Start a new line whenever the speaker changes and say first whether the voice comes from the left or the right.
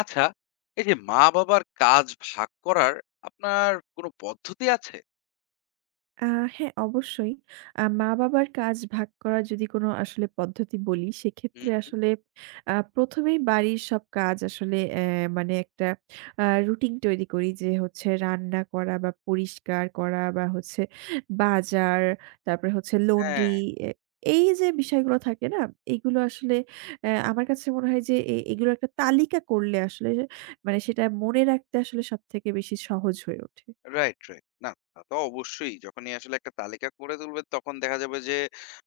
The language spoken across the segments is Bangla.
left: আচ্ছা, এই যে মা-বাবার কাজ ভাগ করার আপনার কোনো পদ্ধতি আছে?
right: আ হ্যাঁ, অবশ্যই। মা-বাবার কাজ ভাগ করার যদি কোনো আসলে পদ্ধতি বলি, সেক্ষেত্রে
left: হুম।
right: আসলে ১ম এই বাড়ির সব কাজ আসলে মানে একটা রুটিন তৈরি করি যে হচ্ছে রান্না করা বা পরিষ্কার করা বা হচ্ছে বাজার, তারপরে হচ্ছে লন্ড্রি।
left: হ্যাঁ,
right: এ এই যে বিষয়গুলো থাকে না? এগুলো আসলে আমার কাছে মনে হয় যে এগুলো একটা তালিকা করলে আসলে মানে সেটা মনে রাখতে আসলে সবথেকে বেশি সহজ হয়ে ওঠে।
left: Right, right. না, তা তো অবশ্যই। যখনই আসলে একটা তালিকা করে তুলবেন তখন দেখা যাবে যে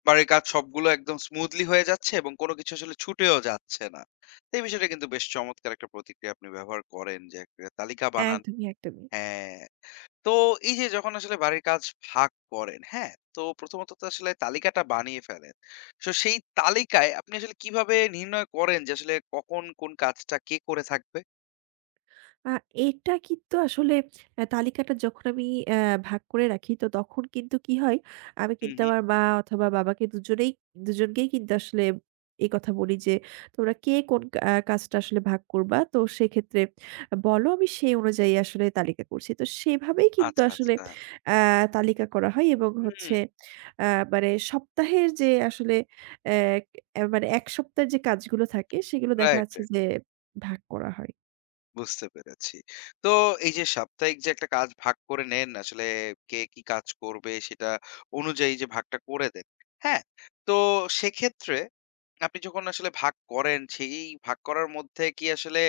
left: বাড়ির কাজ সবগুলো একদম স্মুথলি হয়ে যাচ্ছে এবং কোনো কিছু আসলে ছুটেও যাচ্ছে না। তো এই বিষয়টা কিন্তু বেশ চমৎকার একটা প্রতিক্রিয়া আপনি ব্যবহার করেন যে একটা তালিকা বানান।
right: একদমই, একদমই।
left: হ্যাঁ। তো এই যে যখন আসলে বাড়ির কাজ ভাগ করেন, হ্যাঁ? তো প্রথমত তো আসলে তালিকাটা বানিয়ে ফেলেন। সো সেই তালিকায় আপনি আসলে কিভাবে নির্ণয় করেন যে আসলে কখন কোন কাজটা কে করে থাকবে?
right: আ এটা কিন্তু আসলে তালিকাটা যখন আমি ভাগ করে রাখি তো তখন কিন্তু কি হয়, আমি
left: হু,
right: কিন্তু
left: হু।
right: আমার মা অথবা বাবাকে দুজনকেই কিন্তু আসলে এই কথা বলি যে, "তোমরা কে কোন কা আ কাজটা আসলে ভাগ করবা? তো সেক্ষেত্রে বলো আমি সেই অনুযায়ী আসলে তালিকা করছি।" তো সেভাবেই কিন্তু
left: আচ্ছা,
right: আসলে
left: আচ্ছা।
right: অ্যা তালিকা করা হয় এবং হচ্ছে
left: হুম,
right: আ মানে সপ্তাহের যে আসলে মানে ১ সপ্তাহের যে কাজগুলো থাকে সেগুলো দেখা
left: রাইট,
right: যাচ্ছে
left: রাইট।
right: যে ভাগ করা হয়।
left: বুঝতে পেরেছি। তো এই যে সাপ্তাহিক যে একটা কাজ ভাগ করে নেন, আসলে কে কি কাজ করবে সেটা অনুযায়ী যে ভাগটা করে দেন। হ্যাঁ? তো সেক্ষেত্রে আপনি যখন আসলে ভাগ করেন, সেই ভাগ করার মধ্যে কি আসলে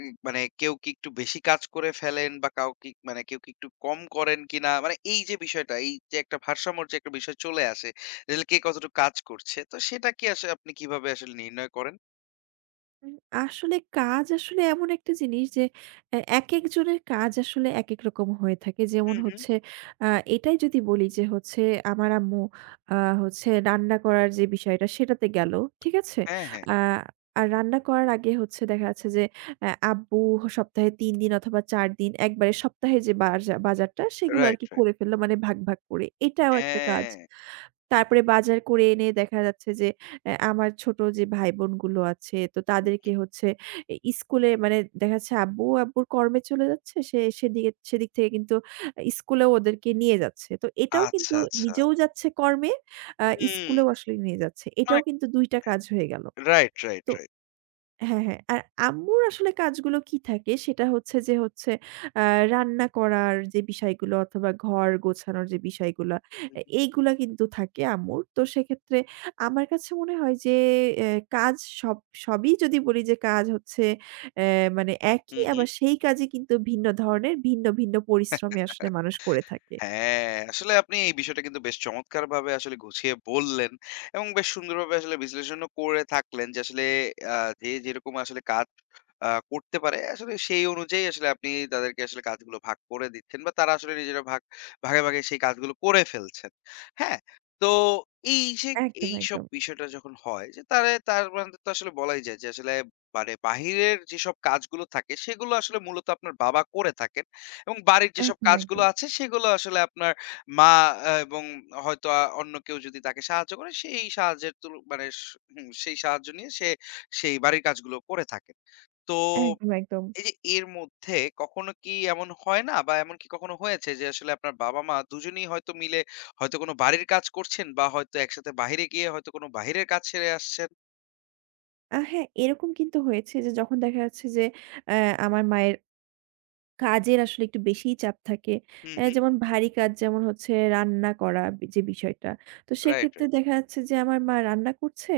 left: মানে কেউ কি একটু বেশি কাজ করে ফেলেন বা কাউ কি মানে কেউ কি একটু কম করেন কিনা? মানে এই যে বিষয়টা, এই যে একটা ভারসাম্যর যে একটা বিষয় চলে আসে, আসলে কে কতটুকু কাজ করছে, তো সেটা কি আসলে আপনি কিভাবে আসলে নির্ণয় করেন?
right: উম আসলে কাজ আসলে এমন একটা জিনিস যে একেক জনের কাজ আসলে একেক রকম হয়ে থাকে। যেমন
left: হুম, হুম।
right: হচ্ছে আ এটাই যদি বলি যে হচ্ছে আমার আম্মু আ হচ্ছে রান্না করার যে বিষয়টা সেটাতে গেল। ঠিক আছে?
left: হ্যাঁ, হ্যাঁ।
right: আ আর রান্না করার আগে হচ্ছে দেখা যাচ্ছে যে আব্বু সপ্তাহে ৩ দিন অথবা ৪ দিন একবারে সপ্তাহে যে বাজারটা সেগুলো
left: রাইট,
right: আরকি
left: রাইট।
right: করে ফেললো মানে ভাগ, ভাগ করে। এটাও একটা কাজ।
left: হ্যাঁ।
right: তারপরে বাজার করে এনে দেখা যাচ্ছে যে আমার ছোট যে ভাই-বোনগুলো আছে, তো তাদেরকে হচ্ছে স্কুলে মানে দেখা যাচ্ছে আব্বুর কর্মে চলে যাচ্ছে। সে সেদিকে সেদিক থেকে কিন্তু স্কুলেও ওদেরকে নিয়ে যাচ্ছে। তো এটাও কিন্তু
left: আচ্ছা, আচ্ছা।
right: নিজেও যাচ্ছে কর্মে, আ
left: হুম,
right: স্কুলেও আসলে নিয়ে যাচ্ছে। এটাও
left: মানে
right: কিন্তু ২ টা কাজ হয়ে গেল।
left: রাইট, রাইট,
right: তো
left: রাইট।
right: হ্যাঁ, হ্যাঁ। আর আম্মুর আসলে কাজগুলো কি থাকে সেটা হচ্ছে যে হচ্ছে আ রান্না করার যে বিষয়গুলো অথবা ঘর গোছানোর যে বিষয়গুলা,
left: হু,
right: এ
left: হু,
right: এইগুলা কিন্তু থাকে আম্মুর। তো সেক্ষেত্রে আমার কাছে মনে হয় যে এ কাজ সব সবই যদি বলি যে কাজ হচ্ছে অ্যা মানে একই
left: হু,
right: আবার সেই কাজই কিন্তু ভিন্ন ধরনের ভিন্ন, ভিন্ন পরিশ্রমে আসলে
left: হু।
right: মানুষ করে থাকে।
left: হ্যাঁ, আসলে আপনি এই বিষয়টা কিন্তু বেশ চমৎকারভাবে আসলে গুছিয়ে বললেন এবং বেশ সুন্দরভাবে আসলে বিশ্লেষণও করে থাকলেন যে আসলে আ যে যেরকম আসলে কাজ করতে পারে আসলে সেই অনুযায়ী আসলে আপনি তাদেরকে আসলে কাজগুলো ভাগ করে দিচ্ছেন বা তারা আসলে নিজেরা ভাগে, ভাগে সেই কাজগুলো করে ফেলছেন। হ্যাঁ? তো এই যে
right: একদম,
left: এইসব
right: একদম।
left: বিষয়টা যখন হয় যে তার মানে তো আসলে বলাই যায় যে আসলে মানে বাহিরের যেসব কাজগুলো থাকে সেগুলো আসলে মূলত আপনার বাবা করে থাকেন। এবং বাড়ির যেসব
right: একদম,
left: কাজগুলো
right: একদম।
left: আছে সেগুলো আসলে আপনার মা এবং হয়তো অন্য কেউ যদি তাকে সাহায্য করে সেই সাহায্যের তুল মানে স হুম, সেই সাহায্য নিয়ে সে সেই বাড়ির কাজগুলো করে থাকে। তো
right: একদম, একদম।
left: এই যে এর মধ্যে কখনো কি এমন হয় না বা এমন কি কখনো হয়েছে যে আসলে আপনার বাবা-মা দুজনেই হয়তো মিলে হয়তো কোনো বাড়ির কাজ করছেন বা হয়তো একসাথে বাহিরে গিয়ে হয়তো কোনো বাহিরের কাজ সেরে আসছেন?
right: হ্যাঁ, এরকম কিন্তু হয়েছে যে যখন দেখা যাচ্ছে যে অ্যা আমার মায়ের কাজের আসলে একটু বেশিই চাপ থাকে।
left: হুম, হুম।
right: যেমন ভারী কাজ যেমন হচ্ছে রান্না করা যে বিষয়টা। তো
left: রাইট,
right: সেক্ষেত্রে
left: রাইট।
right: দেখা যাচ্ছে যে আমার মা রান্না করছে।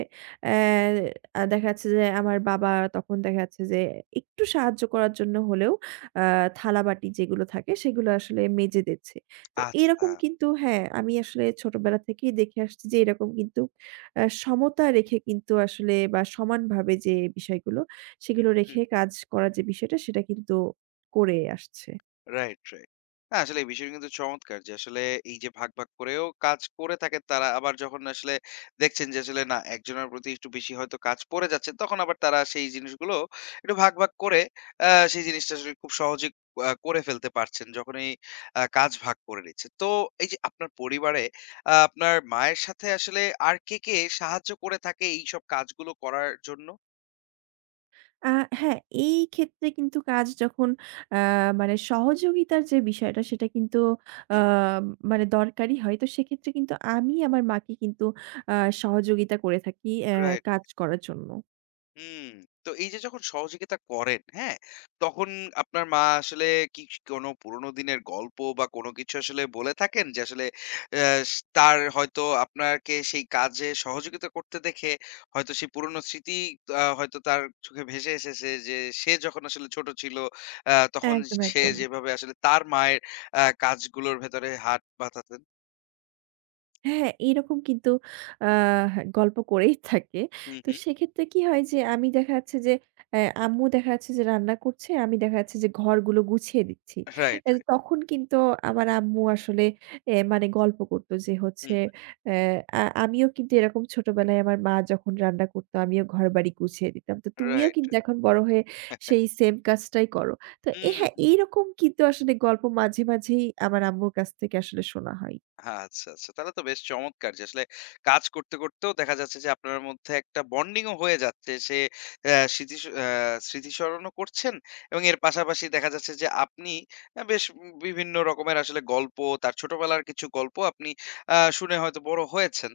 right: দেখা যাচ্ছে যে আমার বাবা তখন দেখা যাচ্ছে যে একটু সাহায্য করার জন্য হলেও আ থালাবাটি যেগুলো থাকে সেগুলো আসলে মেজে দিচ্ছে। তো
left: আচ্ছা।
right: এরকম কিন্তু হ্যাঁ, আমি আসলে ছোটবেলা থেকেই দেখে আসছি যে এরকম কিন্তু সমতা রেখে কিন্তু আসলে বা সমানভাবে যে বিষয়গুলো সেগুলো রেখে কাজ করার যে বিষয়টা সেটা কিন্তু করে আসছে।
left: Right, right. না আসলে এই বিষয়টা কিন্তু চমৎকার যে আসলে এই যে ভাগ, ভাগ করেও কাজ করে থাকেন তারা। আবার যখন আসলে দেখছেন যে আসলে না একজনের প্রতি একটু বেশি হয়তো কাজ পড়ে যাচ্ছে, তখন আবার তারা সেই জিনিসগুলো একটু ভাগ, ভাগ করে আ সেই জিনিসটা আসলে খুব সহজেই করে ফেলতে পারছেন যখন এই কাজ ভাগ করে নিচ্ছে। তো এই যে আপনার পরিবারে আপনার মায়ের সাথে আসলে আর কে, কে সাহায্য করে থাকে এইসব কাজগুলো করার জন্য?
right: আ হ্যাঁ, এই ক্ষেত্রে কিন্তু কাজ যখন আ মানে সহযোগিতার যে বিষয়টা সেটা কিন্তু আ
left: হুম।
right: মানে দরকারি হয়। তো সেক্ষেত্রে কিন্তু আমি আমার মাকে কিন্তু আ সহযোগিতা করে থাকি
left: রাইট।
right: কাজ করার জন্য।
left: হুম, তো এই যে যখন সহযোগিতা করেন, হ্যাঁ? তখন আপনার মা আসলে কি কোনো পুরোনো দিনের গল্প বা কোনো কিছু আসলে বলে থাকেন? যে আসলে অ্যা তার হয়তো আপনাকে সেই কাজে সহযোগিতা করতে দেখে হয়তো সেই পুরোনো স্মৃতি হয়তো তার চোখে ভেসে এসেছে যে সে যখন আসলে ছোট ছিল তখন
right: একদম,
left: সে
right: একদম।
left: যেভাবে আসলে তার মায়ের কাজগুলোর ভেতরে হাত পাতাতেন।
right: হ্যাঁ, এরকম কিন্তু আহ গল্প করেই থাকে।
left: হুম,
right: তো
left: হুম।
right: সেক্ষেত্রে কি হয় যে আমি দেখা যাচ্ছে যে আম্মু দেখা যাচ্ছে যে রান্না করছে, আমি দেখা যাচ্ছে যে ঘরগুলো গুছিয়ে দিচ্ছি।
left: Right, right.
right: তখন কিন্তু আমার আম্মু আসলে মানে গল্প করতো যে হচ্ছে
left: হুম,
right: অ্যা আ আমিও কিন্তু এরকম ছোটবেলায় আমার মা যখন রান্না করতো আমিও ঘরবাড়ি গুছিয়ে দিতাম। তো
left: রাইট,
right: তুমিও
left: রাইট।
right: কিন্তু এখন বড় হয়ে সেই সেম কাজটাই করো। তো
left: হুম।
right: হ্যাঁ, এইরকম কিন্তু আসলে গল্প মাঝে, মাঝেই আমার আম্মুর কাছ থেকে আসলে শোনা হয়।
left: আচ্ছা, আচ্ছা। তাহলে তো বেশ চমৎকার যে আসলে কাজ করতে, করতেও দেখা যাচ্ছে যে আপনার মধ্যে একটা বন্ডিংও হয়ে যাচ্ছে। সে অ্যা স্মৃতিস অ্যা স্মৃতিচারণও করছেন এবং এর পাশাপাশি দেখা যাচ্ছে যে আপনি বেশ বিভিন্ন রকমের আসলে গল্প, তার ছোটবেলার কিছু গল্প আপনি শুনে হয়তো বড় হয়েছেন।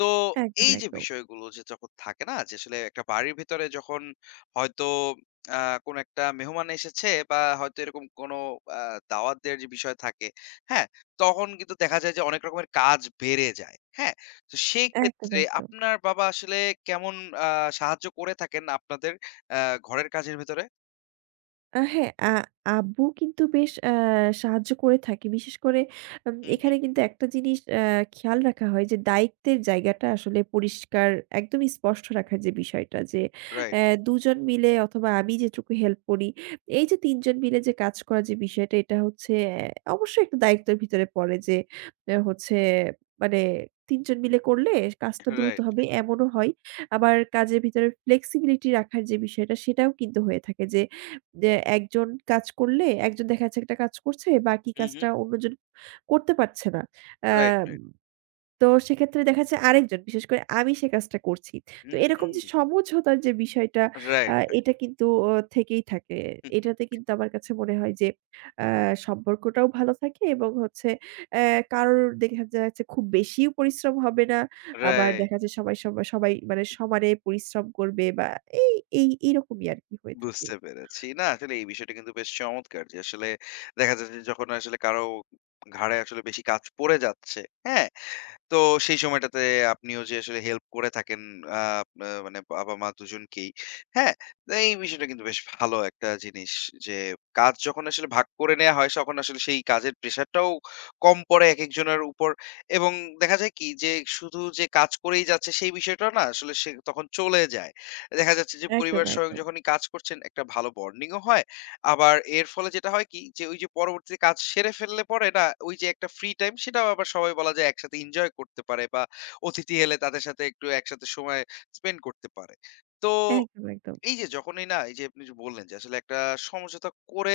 left: তো
right: একদম,
left: এই যে
right: একদম।
left: বিষয়গুলো যে যখন থাকে না যে আসলে একটা বাড়ির ভেতরে যখন হয়তো আ কোনো একটা মেহমান এসেছে বা হয়তো এরকম কোনো আ দাওয়াত দেওয়ার যে বিষয় থাকে, হ্যাঁ? তখন কিন্তু দেখা যায় যে অনেক রকমের কাজ বেড়ে যায়। হ্যাঁ? তো সেই
right: একদম,
left: ক্ষেত্রে
right: একদম।
left: আপনার বাবা আসলে কেমন আ সাহায্য করে থাকেন আপনাদের আ ঘরের কাজের ভেতরে?
right: হ্যাঁ, আব্বু কিন্তু বেশ সাহায্য করে থাকে। বিশেষ করে
left: হুম, হুম।
right: এখানে কিন্তু একটা জিনিস খেয়াল রাখা হয় যে দায়িত্বের জায়গাটা আসলে পরিষ্কার একদম স্পষ্ট রাখার যে বিষয়টা যে
left: রাইট,
right: অ্যা ২ জন মিলে অথবা আমি যেটুকু হেল্প করি, এই যে ৩ জন মিলে যে কাজ করার যে বিষয়টা এটা হচ্ছে অবশ্যই একটা দায়িত্বের ভিতরে পড়ে যে হচ্ছে মানে ৩ জন মিলে করলে কাজটা দ্রুত
left: রাইট।
right: হবে এমনও হয়। আবার কাজের ভিতরে ফ্লেক্সিবিলিটি রাখার যে বিষয়টা সেটাও কিন্তু হয়ে থাকে যে যে একজন কাজ করলে একজন দেখা যাচ্ছে একটা কাজ করছে, বাকি
left: হুম,
right: কাজটা
left: হুম।
right: অন্যজন করতে পারছে না। Ah
left: right, right.
right: তো সেক্ষেত্রে দেখা যাচ্ছে আরেকজন বিশেষ করে আমি সে কাজটা করছি। তো এরকম
left: হুম।
right: যে সমঝোতার যে বিষয়টা
left: রাইট,
right: এটা কিন্তু থেকেই থাকে। এটাতে কিন্তু আমার কাছে মনে হয় যে আ সম্পর্কটাও ভালো থাকে এবং হচ্ছে অ্যা কারোর দেখা যাচ্ছে খুব বেশিও পরিশ্রম হবে না। আবার
left: রাইট।
right: দেখা যাচ্ছে সবাই মানে সমানে পরিশ্রম করবে বা এই এই এইরকমই আরকি হয়ে থাকে।
left: বুঝতে পেরেছি। না আসলে এই বিষয়টা কিন্তু বেশ চমৎকার যে আসলে দেখা যাচ্ছে যে যখন আসলে কারো ঘাড়ে আসলে বেশি কাজ পড়ে যাচ্ছে, হ্যাঁ? তো সেই সময়টাতে আপনিও যে আসলে হেল্প করে থাকেন আ আ মানে বাবা-মা দুজনকেই। হ্যাঁ? তো এই বিষয়টা কিন্তু বেশ ভালো একটা জিনিস যে কাজ যখন আসলে ভাগ করে নেয়া হয় তখন আসলে সেই কাজের প্রেশারটাও কম পড়ে একেকজনের উপর এবং দেখা যায় কি যে শুধু যে কাজ করেই যাচ্ছে সেই বিষয়টা না আসলে সে তখন চলে যায়। দেখা যাচ্ছে যে
right: একদম,
left: পরিবার স্বয়ং
right: একদম।
left: যখনই কাজ করছেন একটা ভালো বন্ডিং ও হয়, আবার এর ফলে যেটা হয় কি যে ওই যে পরবর্তীতে কাজ সেরে ফেললে পরে না ওই যে একটা ফ্রি টাইম সেটাও আবার সবাই বলা যায় একসাথে এনজয় করতে পারে বা অতিথি এলে তাদের সাথে একটু একসাথে সময় স্পেন্ড করতে পারে। তো
right: একদম, একদম।
left: এই যে যখনই না এই যে আপনি যে বললেন যে আসলে একটা সমঝোতা করে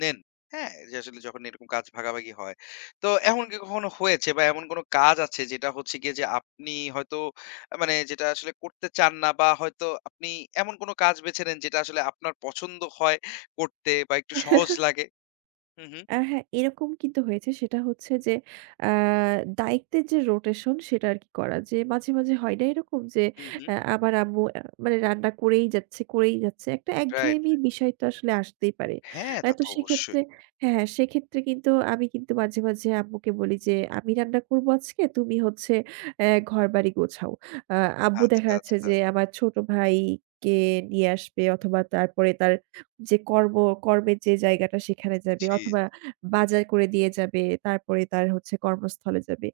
left: নেন, হ্যাঁ? যে আসলে যখন এরকম কাজ ভাগাভাগি হয়। তো এমন কি কখনো হয়েছে বা এমন কোনো কাজ আছে যেটা হচ্ছে গিয়ে যে আপনি হয়তো মানে যেটা আসলে করতে চান না বা হয়তো আপনি এমন কোনো কাজ বেছে নেন যেটা আসলে আপনার পছন্দ হয় করতে বা একটু সহজ লাগে? হুম, হুম,
right: হ্যাঁ, এরকম কিন্তু হয়েছে। সেটা হচ্ছে যে আ দায়িত্বের যে রোটেশন সেটা আরকি করা। যে মাঝে, মাঝে হয় না এরকম যে
left: হুম, হুম।
right: আমার আম্মু মানে রান্না করেই যাচ্ছে, করেই যাচ্ছে। একটা
left: রাইট,
right: একঘেয়েমি
left: রাইট।
right: বিষয় তো আসলে আসতেই পারে।
left: হ্যাঁ, তা
right: তো
left: তো
right: সেক্ষেত্রে
left: অবশ্যই।
right: হ্যাঁ, হ্যাঁ, সেক্ষেত্রে কিন্তু আমি কিন্তু মাঝে, মাঝে আম্মুকে বলি যে, "আমি রান্না করব আজকে, তুমি হচ্ছে ঘরবাড়ি গোছাও।" আ আব্বু
left: আচ্ছা,
right: দেখা যাচ্ছে
left: আচ্ছা।
right: যে আমার ছোট ভাইকে নিয়ে আসবে অথবা তারপরে তার যে কর্মের যে জায়গাটা সেখানে যাবে
left: জি,
right: অথবা বাজার করে দিয়ে যাবে, তারপরে তার হচ্ছে কর্মস্থলে যাবে।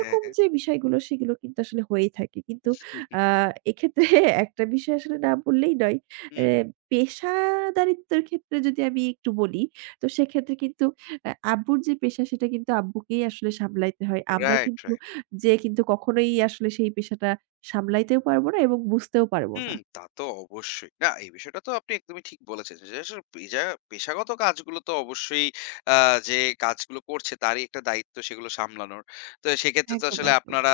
left: হ্যাঁ, হ্যাঁ।
right: যে বিষয়গুলো সেগুলো কিন্তু আসলে হয়েই থাকে। কিন্তু
left: হুম,
right: আ এক্ষেত্রে একটা বিষয় আসলে না বললেই নয়। এ
left: হুম।
right: পেশাদারিত্বের ক্ষেত্রে যদি আমি একটু বলি, তো সেক্ষেত্রে কিন্তু আব্বুর যে পেশা সেটা কিন্তু আব্বুকেই আসলে সামলাইতে হয়। আমরা
left: রাইট,
right: কিন্তু
left: রাইট।
right: যেয়ে কিন্তু কখনোই আসলে সেই পেশাটা সামলাইতেও পারব না এবং বুঝতেও পারব না।
left: হুম, তা তো অবশ্যই। না, এই বিষয়টা তো আপনি একদমই ঠিক বলেছেন। যে আসলে পেশাগত কাজগুলো তো অবশ্যই আ যে কাজগুলো করছে তারই একটা দায়িত্ব সেগুলো সামলানোর। তো সেক্ষেত্রে তো
right: একদম,
left: আসলে
right: একদম।
left: আপনারা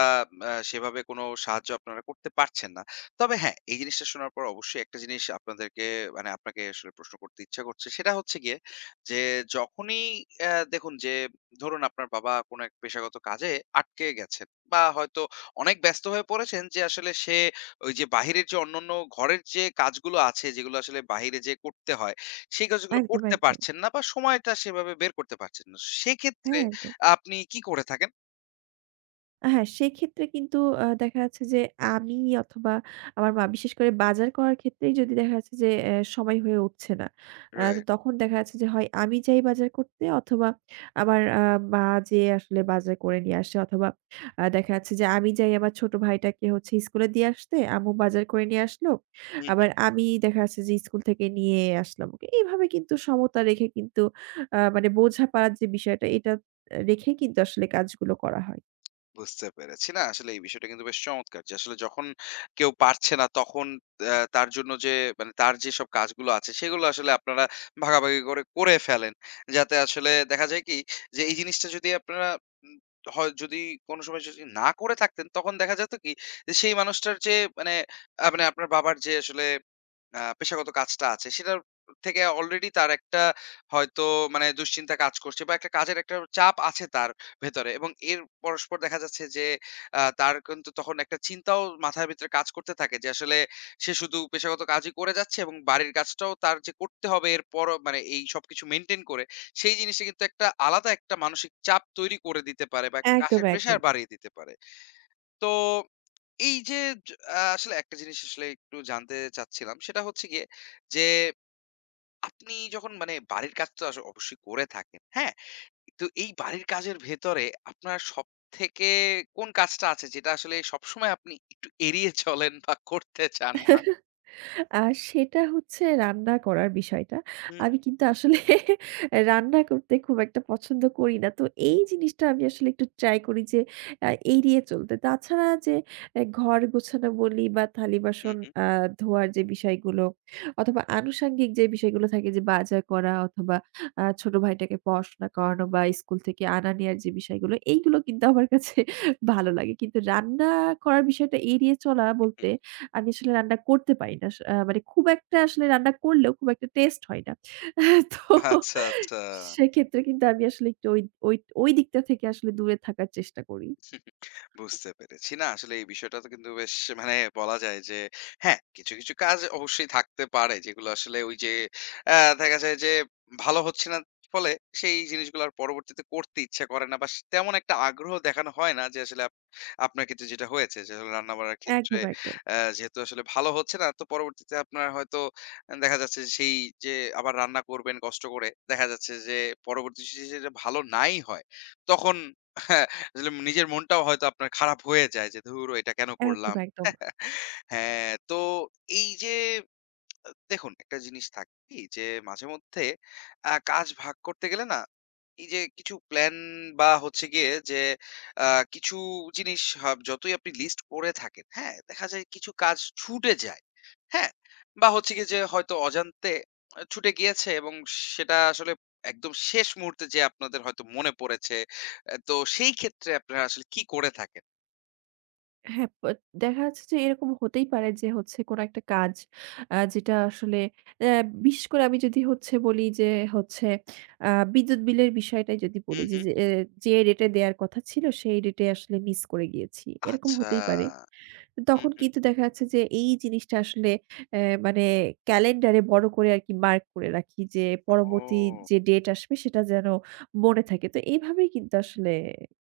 left: সেভাবে কোনো সাহায্য আপনারা করতে পারছেন না। তবে হ্যাঁ, এই জিনিসটা শোনার পর অবশ্যই একটা জিনিস আপনাদেরকে মানে আপনাকে আসলে প্রশ্ন করতে ইচ্ছা করছে। সেটা হচ্ছে গিয়ে যে, যখনই দেখুন যে ধরুন আপনার বাবা কোনো এক পেশাগত কাজে আটকে গেছেন বা হয়তো অনেক ব্যস্ত হয়ে পড়েছেন যে আসলে সে ওই যে বাহিরের যে অন্যান্য ঘরের যে কাজগুলো আছে, যেগুলো আসলে বাহিরে যেয়ে করতে হয়, সেই কাজগুলো
right: একদম,
left: করতে
right: একদম।
left: পারছেন না বা সময়টা সেভাবে বের করতে পারছেন না। সেক্ষেত্রে
right: হ্যাঁ, একদম।
left: আপনি কি করে থাকেন?
right: হ্যাঁ, সেক্ষেত্রে কিন্তু দেখা যাচ্ছে যে আমি অথবা আমার মা বিশেষ করে বাজার করার ক্ষেত্রেই যদি দেখা যাচ্ছে যে সময় হয়ে উঠছে না।
left: রে
right: তো তখন দেখা যাচ্ছে যে হয় আমি যাই বাজার করতে অথবা আমার মা যেয়ে আসলে বাজার করে নিয়ে আসে অথবা দেখা যাচ্ছে যে আমি যাই আমার ছোট ভাইটাকে হচ্ছে স্কুলে দিয়ে আসতে, আম্মু বাজার করে নিয়ে আসলো।
left: হুম,
right: আবার আমি দেখা যাচ্ছে যে স্কুল থেকে নিয়ে আসলাম ওকে। এইভাবে কিন্তু সমতা রেখে কিন্তু মানে বোঝাপড়ার যে বিষয়টা এটা রেখেই কিন্তু আসলে কাজগুলো করা হয়।
left: বুঝতে পেরেছি। না আসলে এই বিষয়টা কিন্তু বেশ চমৎকার যে আসলে যখন কেউ পারছে না তখন তার জন্য যে মানে তার যেসব কাজগুলো আছে সেগুলো আসলে আপনারা ভাগাভাগি করে, করে ফেলেন। যাতে আসলে দেখা যায় কি যে এই জিনিসটা যদি আপনারা উম হয় যদি কোন সময় যদি না করে থাকতেন তখন দেখা যেত কি যে সেই মানুষটার যে মানে মানে আপনার বাবার যে আসলে পেশাগত কাজটা আছে সেটার থেকে অলরেডি তার একটা হয়তো মানে দুশ্চিন্তা কাজ করছে বা একটা কাজের একটা চাপ আছে তার ভেতরে এবং এর পরস্পর দেখা যাচ্ছে যে তার কিন্তু তখন একটা চিন্তাও মাথার ভিতরে কাজ করতে থাকে যে আসলে সে শুধু পেশাগত কাজই করে যাচ্ছে এবং বাড়ির কাজটাও তার যে করতে হবে এরপর মানে এই সবকিছু মেইনটেইন করে সেই জিনিসটা কিন্তু একটা আলাদা একটা মানসিক চাপ তৈরি করে দিতে পারে বা একটা
right: একদম,
left: কাজের প্রেশার
right: একদম।
left: বাড়িয়ে দিতে পারে। তো এই যে য আ আসলে একটা জিনিস আসলে একটু জানতে চাচ্ছিলাম। সেটা হচ্ছে গিয়ে যে, আপনি যখন মানে বাড়ির কাজ তো অবশ্যই করে থাকেন, হ্যাঁ? তো এই বাড়ির কাজের ভেতরে আপনার সবথেকে কোন কাজটা আছে যেটা আসলে সবসময় আপনি একটু এড়িয়ে চলেন বা করতে চান না?
right: আর সেটা হচ্ছে রান্না করার বিষয়টা।
left: হু, হু,
right: আমি কিন্তু আসলে রান্না করতে খুব একটা পছন্দ করি না। তো এই জিনিসটা আমি আসলে একটু ট্রাই করি যে এড়িয়ে চলতে। তাছাড়া যে ঘর গোছানো বলি বা
left: হু,
right: থালি-বাসন
left: হু,
right: আ ধোয়ার যে বিষয়গুলো অথবা আনুষঙ্গিক যে বিষয়গুলো থাকে যে বাজার করা অথবা ছোট ভাইটাকে পড়াশোনা করানো বা স্কুল থেকে আনা নেয়ার যে বিষয়গুলো এইগুলো কিন্তু আমার কাছে ভালো লাগে। কিন্তু রান্না করার বিষয়টা এড়িয়ে চলা
left: হু।
right: বলতে আমি আসলে রান্না করতে পারি না। স আ মানে খুব একটা আসলে রান্না করলেও খুব একটা টেস্ট হয় না। তো
left: আচ্ছা, আচ্ছা।
right: সেক্ষেত্রে কিন্তু আমি আসলে একটু ওই ওই ওই দিকটা থেকে আসলে দূরে থাকার চেষ্টা করি।
left: বুঝতে পেরেছি। না আসলে এই বিষয়টা তো কিন্তু বেশ মানে বলা যায় যে হ্যাঁ, কিছু, কিছু কাজ অবশ্যই থাকতে পারে যেগুলো আসলে ওই যে অ্যা দেখা যায় যে ভালো হচ্ছে না ফলে সেই জিনিসগুলো আর পরবর্তীতে করতে ইচ্ছা করে না বা তেমন একটা আগ্রহ দেখানো হয় না যে আসলে আপনার ক্ষেত্রে যেটা হয়েছে যে রান্না-বাড়ার ক্ষেত্রে
right: একদম, একদম।
left: যেহেতু আসলে ভালো হচ্ছে না তো পরবর্তীতে আপনার হয়তো দেখা যাচ্ছে যে সেই যে আবার রান্না করবেন কষ্ট করে। দেখা যাচ্ছে যে পরবর্তীতে সেটা ভালো নাই হয়। তখন আসলে নিজের মনটাও হয়তো আপনার খারাপ হয়ে যায় যে ধুর এটা কেন
right: একদম,
left: করলাম।
right: একদম।
left: হ্যাঁ, তো এই যে দেখুন, একটা জিনিস থাকে কি যে মাঝেমধ্যে কাজ ভাগ করতে গেলে না, এই যে কিছু প্ল্যান বা হচ্ছে গিয়ে যে আ কিছু জিনিস যতই আপনি লিস্ট করে থাকেন, হ্যাঁ? দেখা যায় কিছু কাজ ছুটে যায়, হ্যাঁ? বা হচ্ছে গিয়ে যে হয়তো অজান্তে ছুটে গিয়েছে এবং সেটা আসলে একদম শেষ মুহূর্তে যেয়ে আপনাদের হয়তো মনে পড়েছে। তো সেই ক্ষেত্রে আপনারা আসলে কি করে থাকেন?
right: হ্যাঁ, দেখা যাচ্ছে যে এরকম হতেই পারে যে হচ্ছে কোনো একটা কাজ যেটা আসলে অ্যা বিশেষ করে আমি যদি হচ্ছে বলি যে হচ্ছে আ বিদ্যুৎ বিলের বিষয়টাই যদি বলি
left: হুম,
right: যে,
left: হুম।
right: যে, এ যে রেটে দেয়ার কথা ছিল সেই রেটে আসলে মিস করে গিয়েছি। এরকম
left: আচ্ছা।
right: হতেই পারে।
left: হুম,
right: তখন
left: হুম।
right: কিন্তু দেখা যাচ্ছে যে এই জিনিসটা আসলে অ্যা মানে ক্যালেন্ডারে বড় করে আরকি মার্ক করে রাখি যে পরবর্তী
left: ও!
right: যে ডেট আসবে সেটা যেন মনে থাকে। তো এইভাবেই কিন্তু আসলে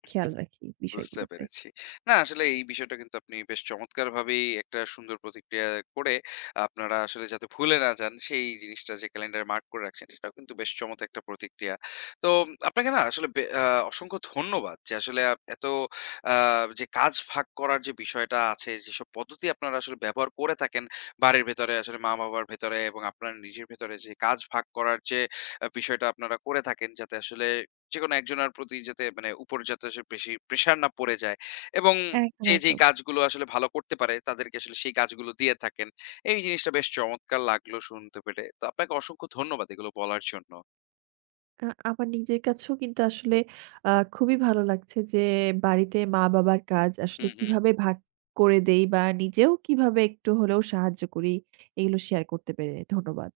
right: খেয়াল রাখি
left: বুঝতে
right: বিষয়গুলোতে।
left: পেরেছি। না আসলে এই বিষয়টা কিন্তু আপনি বেশ চমৎকারভাবেই একটা সুন্দর প্রতিক্রিয়া করে আপনারা আসলে যাতে ভুলে না যান সেই জিনিসটা যে ক্যালেন্ডারে মার্ক করে রাখছেন সেটাও কিন্তু বেশ চমৎকার একটা প্রতিক্রিয়া। তো আপনাকে না আসলে বে আ অসংখ্য ধন্যবাদ যে আসলে এত আ যে কাজ ভাগ করার যে বিষয়টা আছে যেসব পদ্ধতি আপনারা আসলে ব্যবহার করে থাকেন বাড়ির ভেতরে আসলে মা-বাবার ভেতরে এবং আপনার নিজের ভেতরে যে কাজ ভাগ করার যে বিষয়টা আপনারা করে থাকেন যাতে আসলে যেকোনো একজনের প্রতি যাতে মানে উপর যাতে সে বেশি প্রেশার না পড়ে যায় এবং
right: একদম,
left: যে যেই
right: একদম।
left: কাজগুলো আসলে ভালো করতে পারে তাদেরকে আসলে সেই কাজগুলো দিয়ে থাকেন। এই জিনিসটা বেশ চমৎকার লাগলো শুনতে পেরে। তো আপনাকে অসংখ্য ধন্যবাদ এগুলো বলার জন্য।
right: আমার নিজের কাছেও কিন্তু আসলে খুবই ভালো লাগছে যে বাড়িতে মা-বাবার কাজ
left: হু,
right: আসলে
left: হু।
right: কিভাবে ভাগ করে দেই বা নিজেও কিভাবে একটু হলেও সাহায্য করি, এগুলো শেয়ার করতে পেরে। ধন্যবাদ।